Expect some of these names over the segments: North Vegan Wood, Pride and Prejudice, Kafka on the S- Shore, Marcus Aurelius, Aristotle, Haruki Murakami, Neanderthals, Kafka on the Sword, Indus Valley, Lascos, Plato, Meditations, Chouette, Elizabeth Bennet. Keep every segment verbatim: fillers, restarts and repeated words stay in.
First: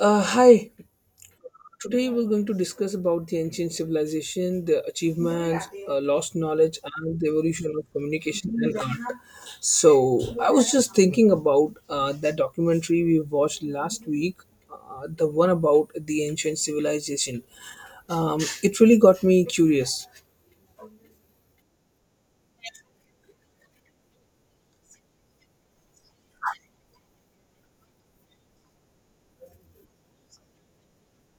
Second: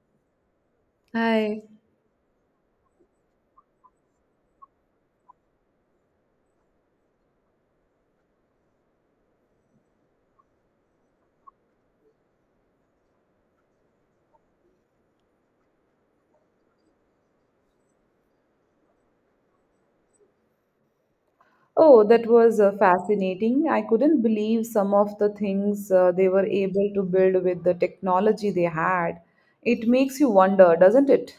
Uh, hi. Hi. Today we're going to discuss about the ancient civilization, the achievements, uh, lost knowledge, and the evolution of communication and art. So I was just thinking about uh, that documentary we watched last week, uh, the one about the ancient civilization. Um, it really got me curious. Oh, that was uh, fascinating. I couldn't believe some of the things uh, they were able to build with the technology they had. It makes you wonder, doesn't it?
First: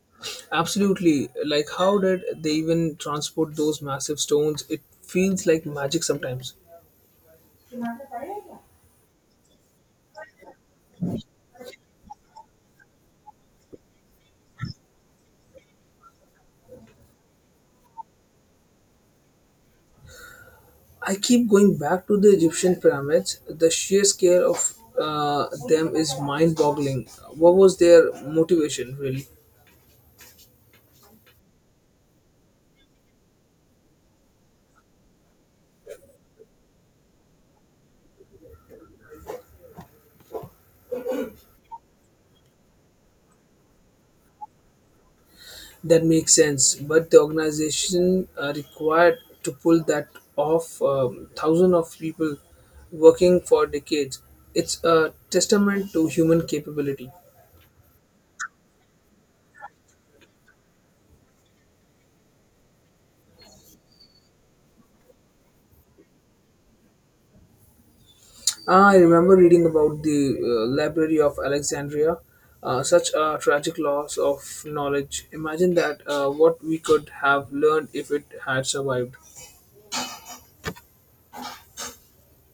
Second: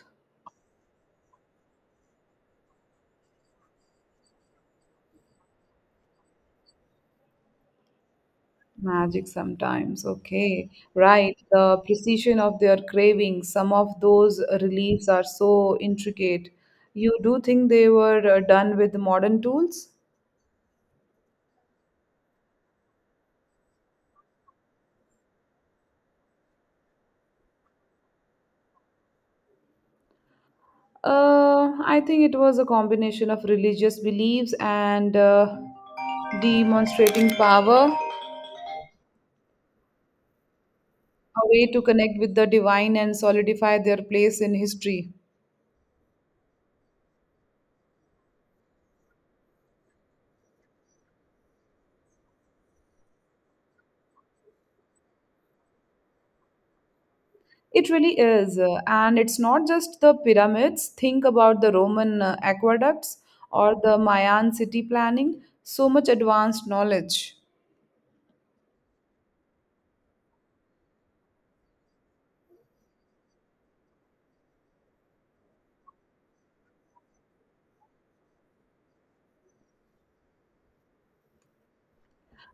Absolutely, like how did they even transport those massive stones? It feels like magic sometimes. Magic sometimes. Okay. Right. The precision of their cravings. Some of those reliefs are so intricate. You do think they were uh, done with modern tools? I keep going back to the Egyptian pyramids. The sheer scale of uh, them is mind boggling. What was their motivation, really? Uh, I think it was a combination of religious beliefs and uh, demonstrating power. A way to connect with the divine and solidify their place in history. That makes sense, but the organization uh, required to pull that off, um, thousands of people working for decades. It's a testament to human capability. It really is. uh, And it's not just the pyramids. Think about the Roman uh, aqueducts or the Mayan city planning. So much advanced knowledge. Ah, I remember reading about the uh, Library of Alexandria, uh, such a tragic loss of knowledge. Imagine that uh, what we could have learned if it had survived.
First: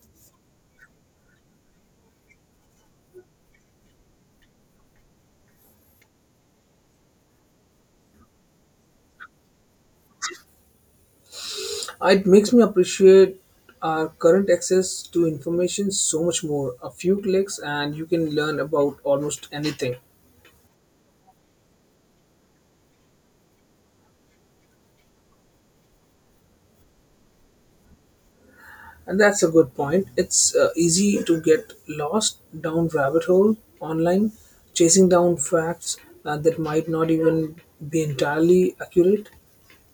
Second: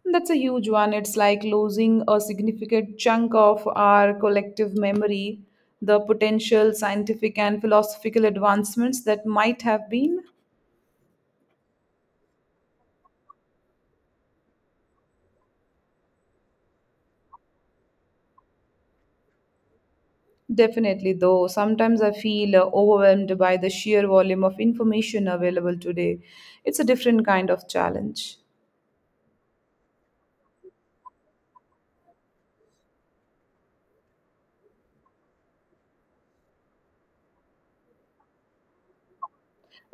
That's a huge one. It's like losing a significant chunk of our collective memory, the potential scientific and philosophical advancements that might have been. Uh, it makes me appreciate our current access to information so much more. A few clicks, and you can learn about almost anything. Definitely, though, sometimes I feel uh, overwhelmed by the sheer volume of information available today. It's a different kind of challenge. And that's a good point. It's uh, easy to get lost down rabbit hole online, chasing down facts uh, that might not even be entirely accurate.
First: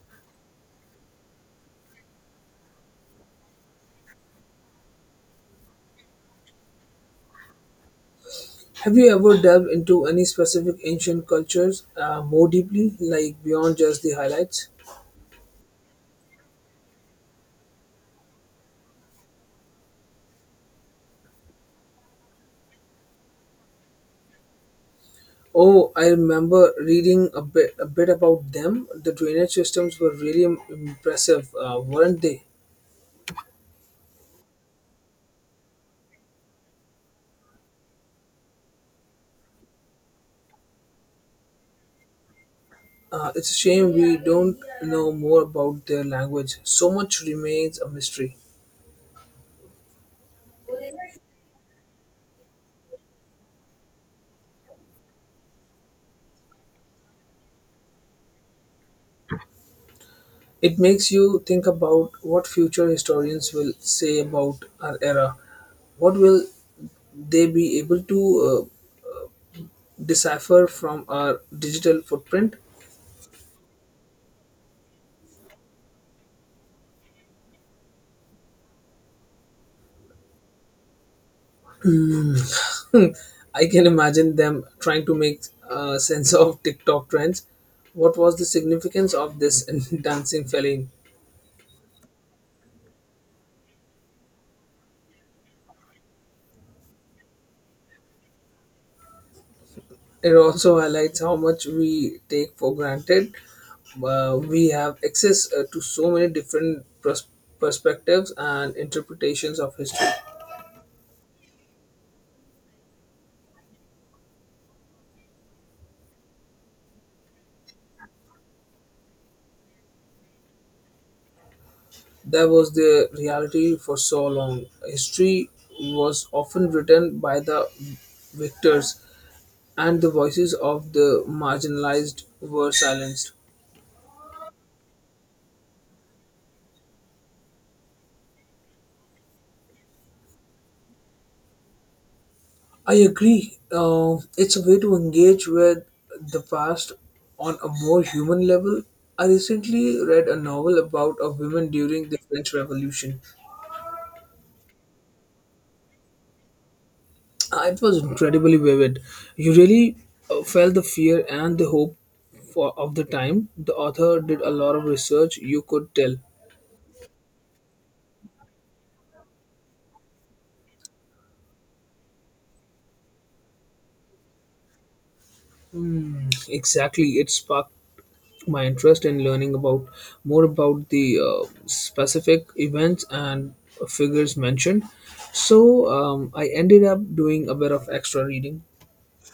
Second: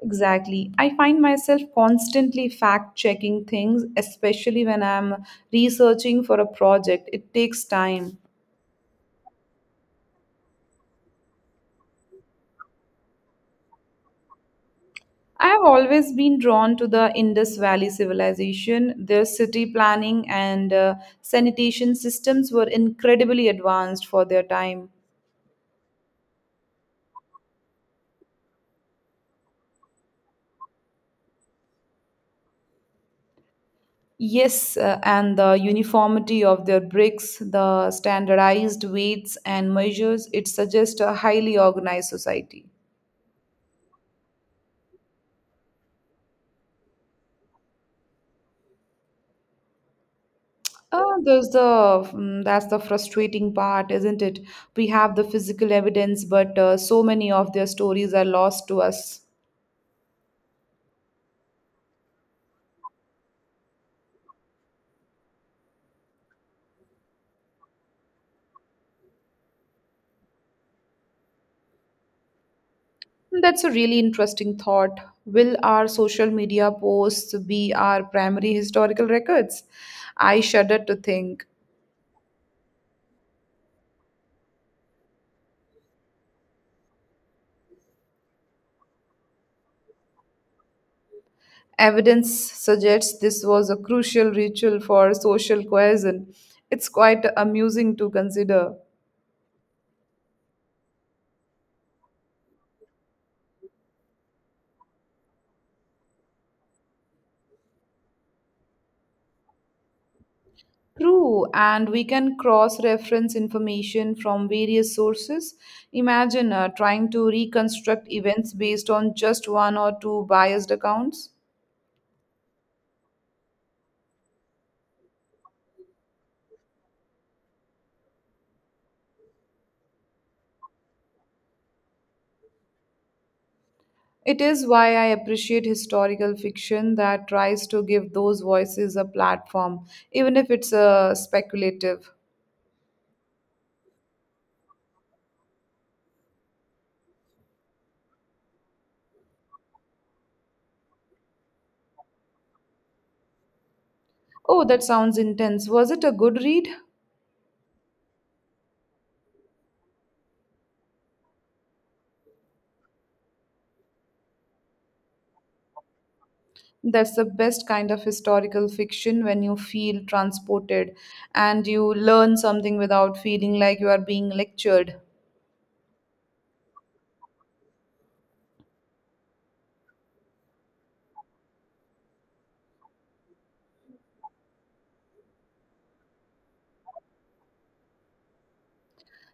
Exactly. I find myself constantly fact checking things, especially when I'm researching for a project. It takes time. Have you ever delved into any specific ancient cultures uh, more deeply, like beyond just the highlights? I have always been drawn to the Indus Valley civilization. Their city planning and uh, sanitation systems were incredibly advanced for their time. Oh, I remember reading a bit, a bit about them. The drainage systems were really im- impressive, uh, weren't they? Yes, uh, and the uniformity of their bricks, the standardized weights and measures, it suggests a highly organized society. Uh, it's a shame we don't know more about their language. So much remains a mystery. Oh, there's the mm, that's the frustrating part, isn't it? We have the physical evidence, but uh, so many of their stories are lost to us. It makes you think about what future historians will say about our era. What will they be able to uh, decipher from our digital footprint? That's a really interesting thought. Will our social media posts be our primary historical records? I shudder to think. I can imagine them trying to make uh, sense of TikTok trends. What was the significance of this dancing feline? Evidence suggests this was a crucial ritual for social cohesion. It's quite amusing to consider. It also highlights how much we take for granted. Uh, we have access uh, to so many different pers- perspectives and interpretations of history. True, and we can cross reference information from various sources. Imagine uh, trying to reconstruct events based on just one or two biased accounts. That was the reality for so long. History was often written by the victors, and the voices of the marginalized were silenced. It is why I appreciate historical fiction that tries to give those voices a platform, even if it's uh, speculative. I agree. Uh, it's a way to engage with the past on a more human level. I recently read a novel about a woman during the French Revolution. Oh, that sounds intense. Was it a good read? Uh, it was incredibly vivid. You really uh, felt the fear and the hope for, of the time. The author did a lot of research, you could tell. That's the best kind of historical fiction when you feel transported and you learn something without feeling like you are being lectured. Hmm, exactly. It sparked my interest in learning about more about the uh, specific events and figures mentioned so um, I ended up doing a bit of extra reading.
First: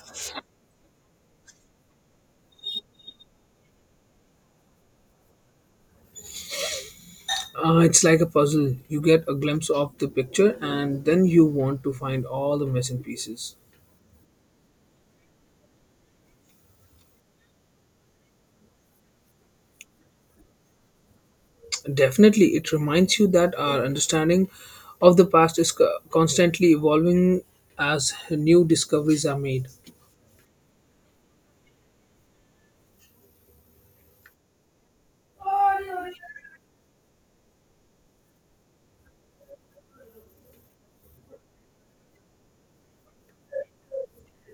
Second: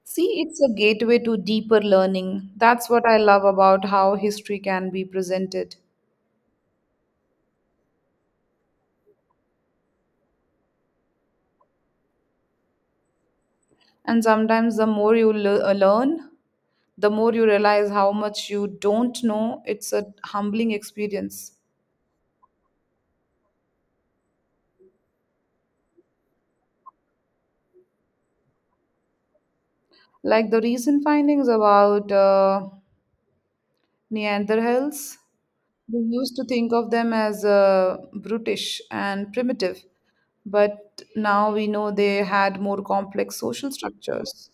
See, it's a gateway to deeper learning. That's what I love about how history can be presented. Uh, it's like a puzzle. You get a glimpse of the picture and then you want to find all the missing pieces. And sometimes the more you le- uh, learn, the more you realize how much you don't know. It's a humbling experience. Definitely, it reminds you that our understanding of the past is co- constantly evolving as new discoveries are made. Like the recent findings about uh, Neanderthals. We used to think of them as uh, brutish and primitive, but now we know they had more complex social structures.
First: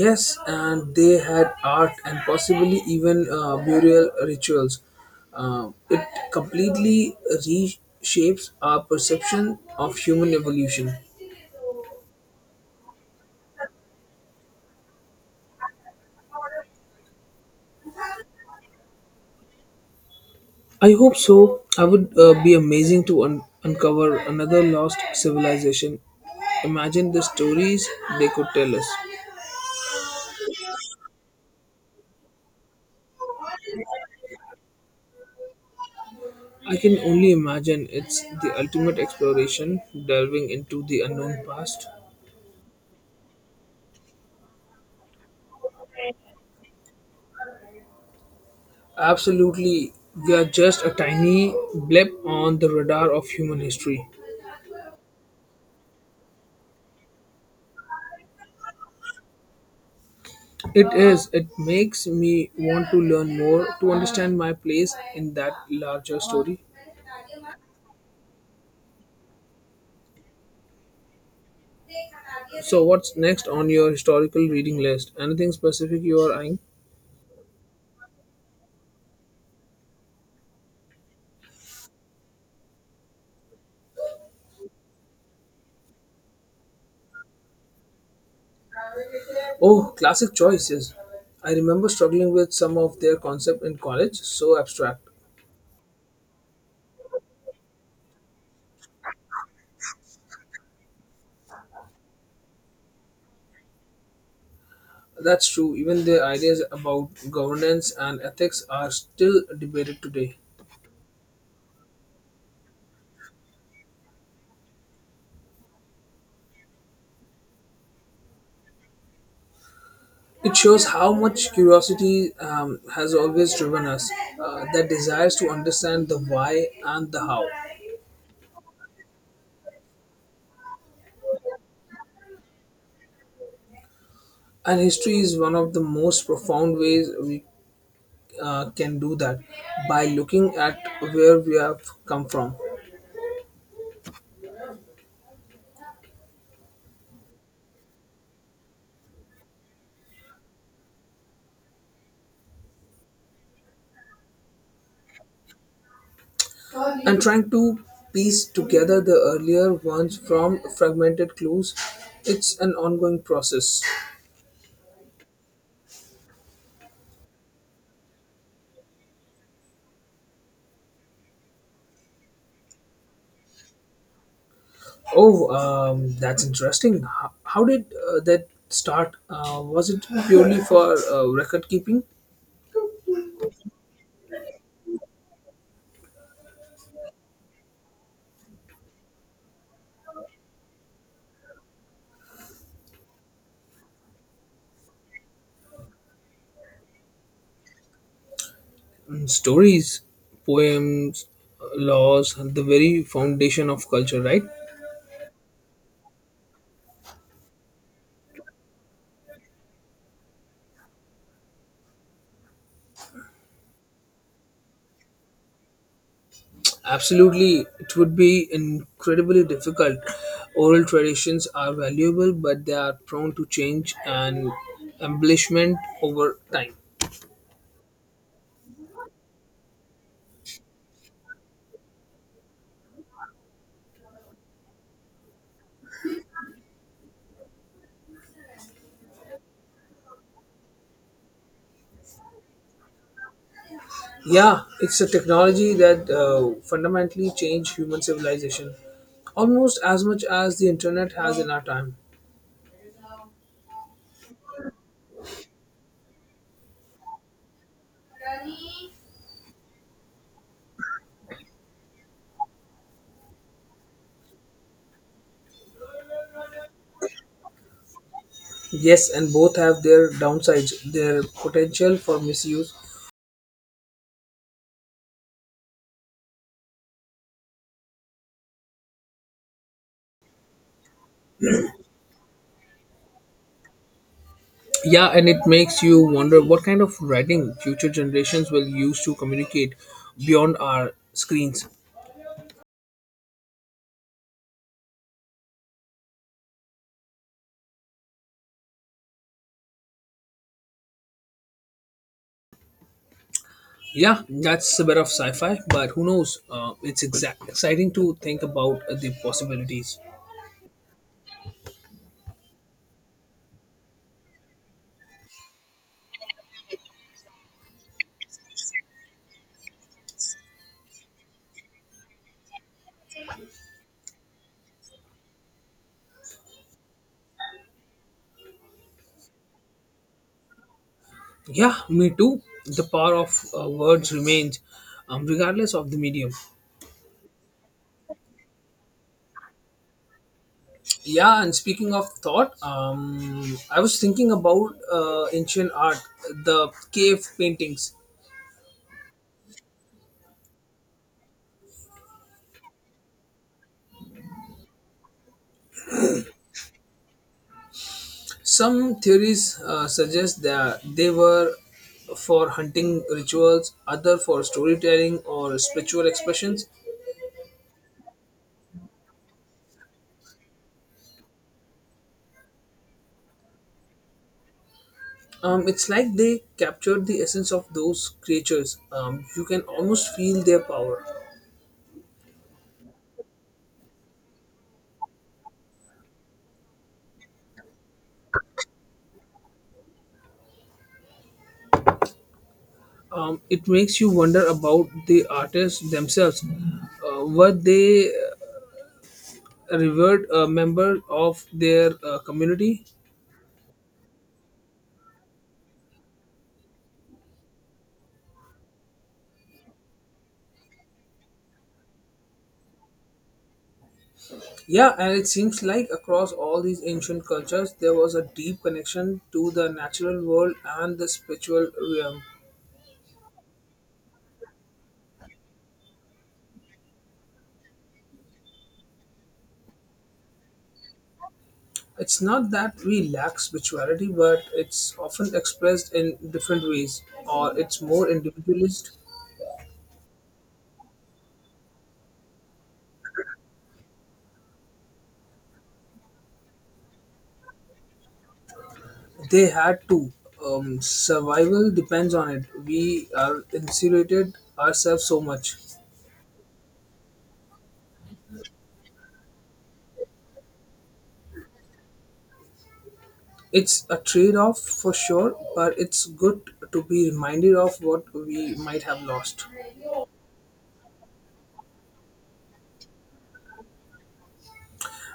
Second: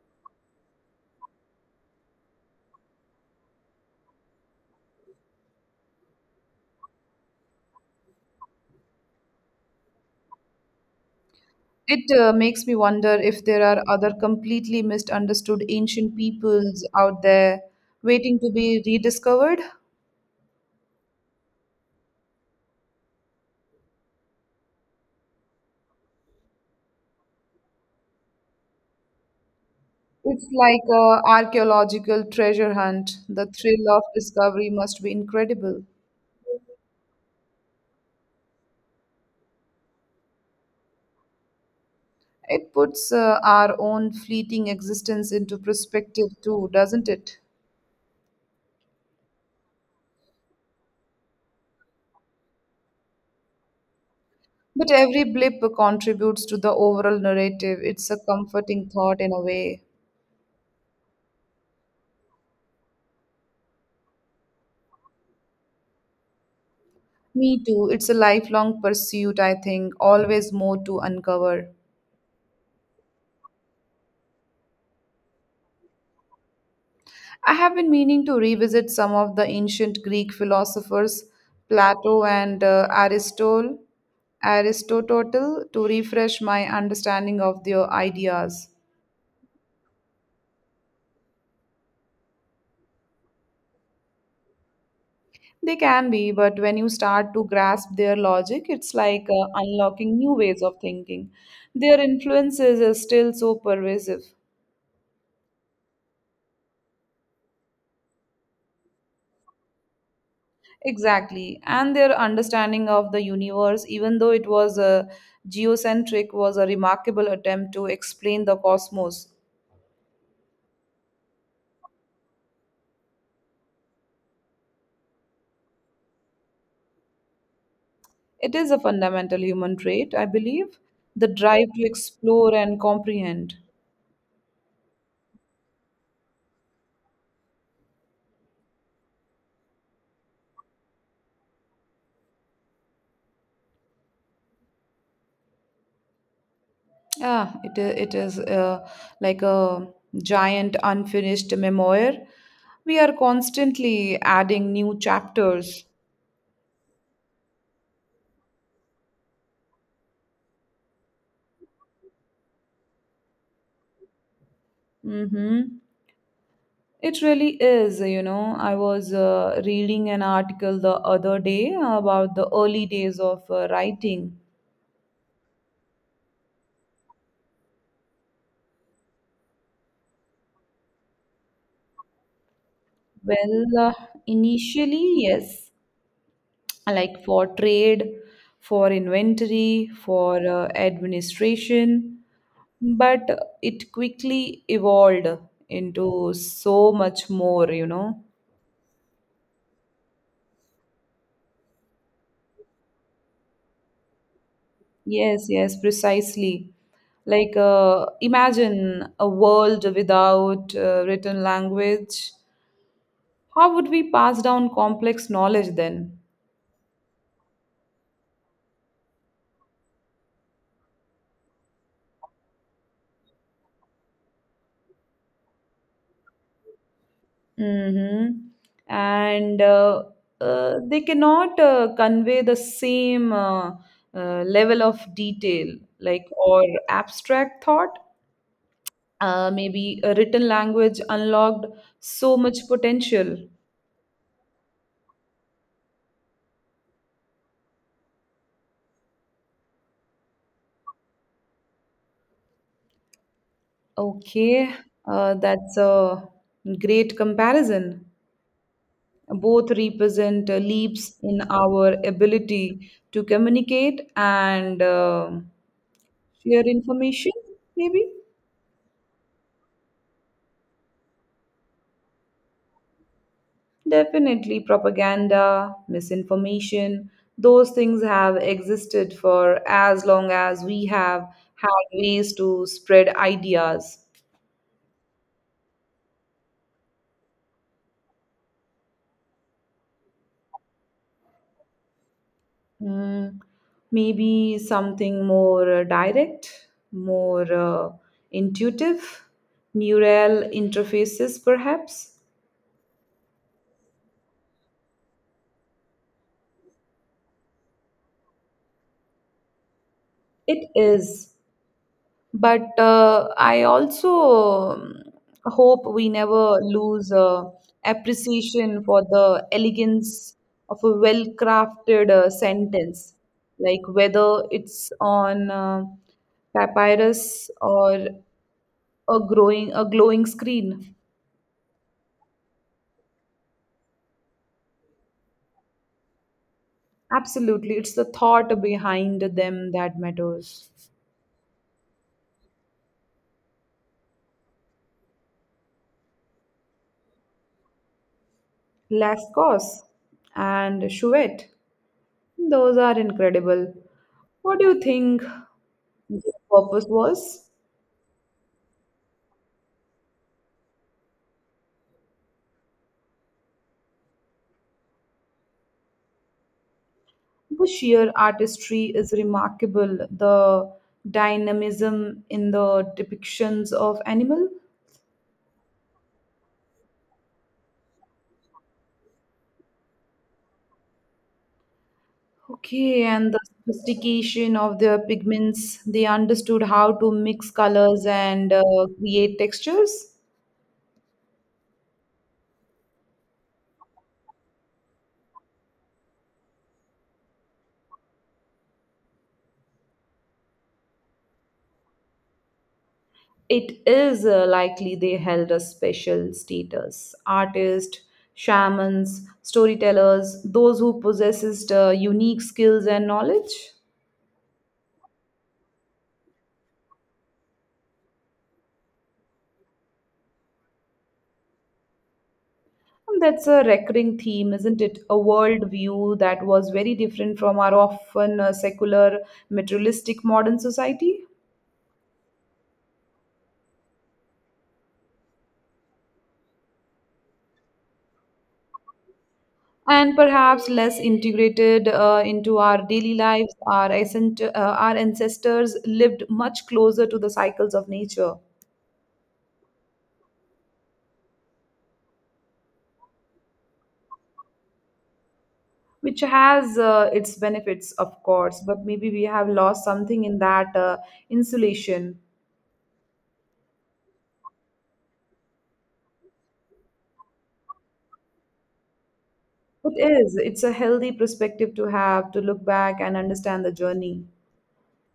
Yes, and they had art and possibly even uh, burial rituals. Uh, it completely reshapes our perception of human evolution. It uh, makes me wonder if there are other completely misunderstood ancient peoples out there waiting to be rediscovered. I hope so. I would uh, be amazing to un- uncover another lost civilization. Imagine the stories they could tell us. It's like a archaeological treasure hunt. The thrill of discovery must be incredible. I can only imagine it's the ultimate exploration, delving into the unknown past. It puts uh, our own fleeting existence into perspective too, doesn't it? Absolutely, we are just a tiny blip on the radar of human history. But every blip contributes to the overall narrative. It's a comforting thought in a way. It is. It makes me want to learn more to understand my place in that larger story. Me too. It's a lifelong pursuit, I think, always more to uncover. So, what's next on your historical reading list? Anything specific you are eyeing? I have been meaning to revisit some of the ancient Greek philosophers, Plato and uh, Aristotle, Aristotle, to refresh my understanding of their ideas. Oh, classic choices. I remember struggling with some of their concept in college, so abstract. They can be, but when you start to grasp their logic, it's like uh, unlocking new ways of thinking. Their influences are still so pervasive. That's true, even their ideas about governance and ethics are still debated today. Exactly. And their understanding of the universe, even though it was a geocentric, was a remarkable attempt to explain the cosmos. It shows how much curiosity um, has always driven us, uh, that desires to understand the why and the how. It is a fundamental human trait, I believe, the drive to explore and comprehend. And history is one of the most profound ways we uh, can do that by looking at where we have come from Yeah, it i- it is uh, like a giant unfinished memoir. We are constantly adding new chapters. and trying to piece together the earlier ones from fragmented clues. It's an ongoing process. Mm-hmm. It really is, you know. I was uh, reading an article the other day about the early days of uh, writing. Oh, um, that's interesting. How, how did uh, that start? Uh, was it purely for uh, record keeping? Well, uh, initially, yes. Like for trade, for inventory, for uh, administration, but it quickly evolved into so much more, you know. Mm, stories, poems, laws, the very foundation of culture, right? Yes, yes, precisely. Like, uh, imagine a world without uh, written language. How would we pass down complex knowledge then? Absolutely, it would be incredibly difficult. Oral traditions are valuable, but they are prone to change and embellishment over time. Mm-hmm. And uh, uh, They cannot uh, convey the same uh, uh, level of detail, like or abstract thought. Uh, maybe a written language unlocked so much potential. Yeah, it's a technology that uh, fundamentally changed human civilization almost as much as the internet has in our time. Okay, uh, that's a great comparison. Both represent uh, leaps in our ability to communicate and uh, share information, maybe. Yes, and both have their downsides, their potential for misuse. Definitely, propaganda, misinformation, those things have existed for as long as we have had ways to spread ideas. Yeah, and it makes you wonder what kind of writing future generations will use to communicate beyond our screens. Mm, maybe something more uh, direct, more uh, intuitive, neural interfaces, perhaps. Yeah, that's a bit of sci fi, but who knows? Uh, it's exact- exciting to think about uh, the possibilities. It is. But uh, I also um, hope we never lose uh, appreciation for the elegance of a well crafted uh, sentence, like whether it's on uh, papyrus or a growing a glowing screen. Yeah, me too. The power of uh, words remains um, regardless of the medium. Absolutely, it's the thought behind them that matters. Yeah, and speaking of thought, um, I was thinking about uh, ancient art, the cave paintings. Lascos and Chouette. Those are incredible. What do you think their purpose was? Some theories uh, suggest that they were for hunting rituals, other for storytelling or spiritual expressions. The sheer artistry is remarkable. The dynamism in the depictions of animal. Um, it's like they captured the essence of those creatures. Um, you can almost feel their power. Okay, and the sophistication of their pigments. They understood how to mix colors and uh, create textures. Um, it makes you wonder about the artists themselves. Uh, were they uh, revered uh, members of their uh, community? It is uh, likely they held a special status. Artists, shamans, storytellers, those who possessed uh, unique skills and knowledge. Yeah, and it seems like across all these ancient cultures, there was a deep connection to the natural world and the spiritual realm. And that's a recurring theme, isn't it? A world view that was very different from our often uh, secular, materialistic modern society, It's not that we lack spirituality, but it's often expressed in different ways, or it's more individualist. and perhaps less integrated uh, into our daily lives. Our, ascent- uh, our ancestors lived much closer to the cycles of nature They had to. Um, survival depends on it. We are insulated ourselves so much. which has uh, its benefits, of course, but maybe we have lost something in that uh, insulation. It's a trade off for sure, but it's good to be reminded of what we might have lost. It is, it's a healthy perspective to have to look back and understand the journey.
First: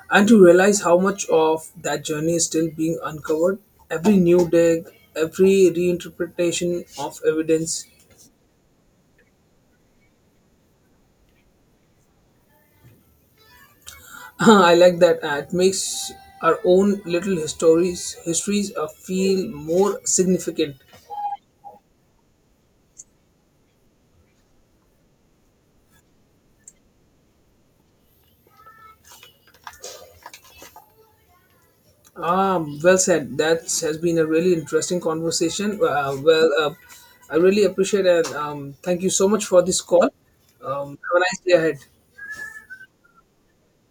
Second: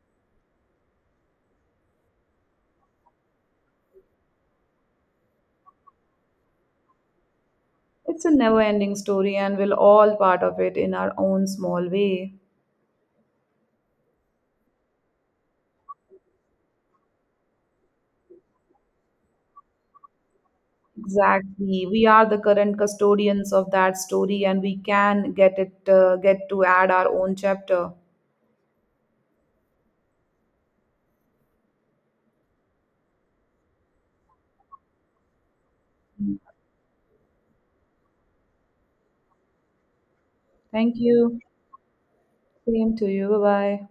And to realize how much of that journey is still being uncovered, every new dig, every reinterpretation of evidence. It's a never ending story, and we're all part of it in our own small way. I like that. Uh, it makes our own little histories histories uh, feel more significant. Exactly. We are the current custodians of that story, and we can get it, uh, get to add our own chapter. Ah, well said. That has been a really interesting conversation. uh, well uh, I really appreciate it. And um, thank you so much for this call. um, Thank Have a nice you. day ahead. Same to you. Bye bye.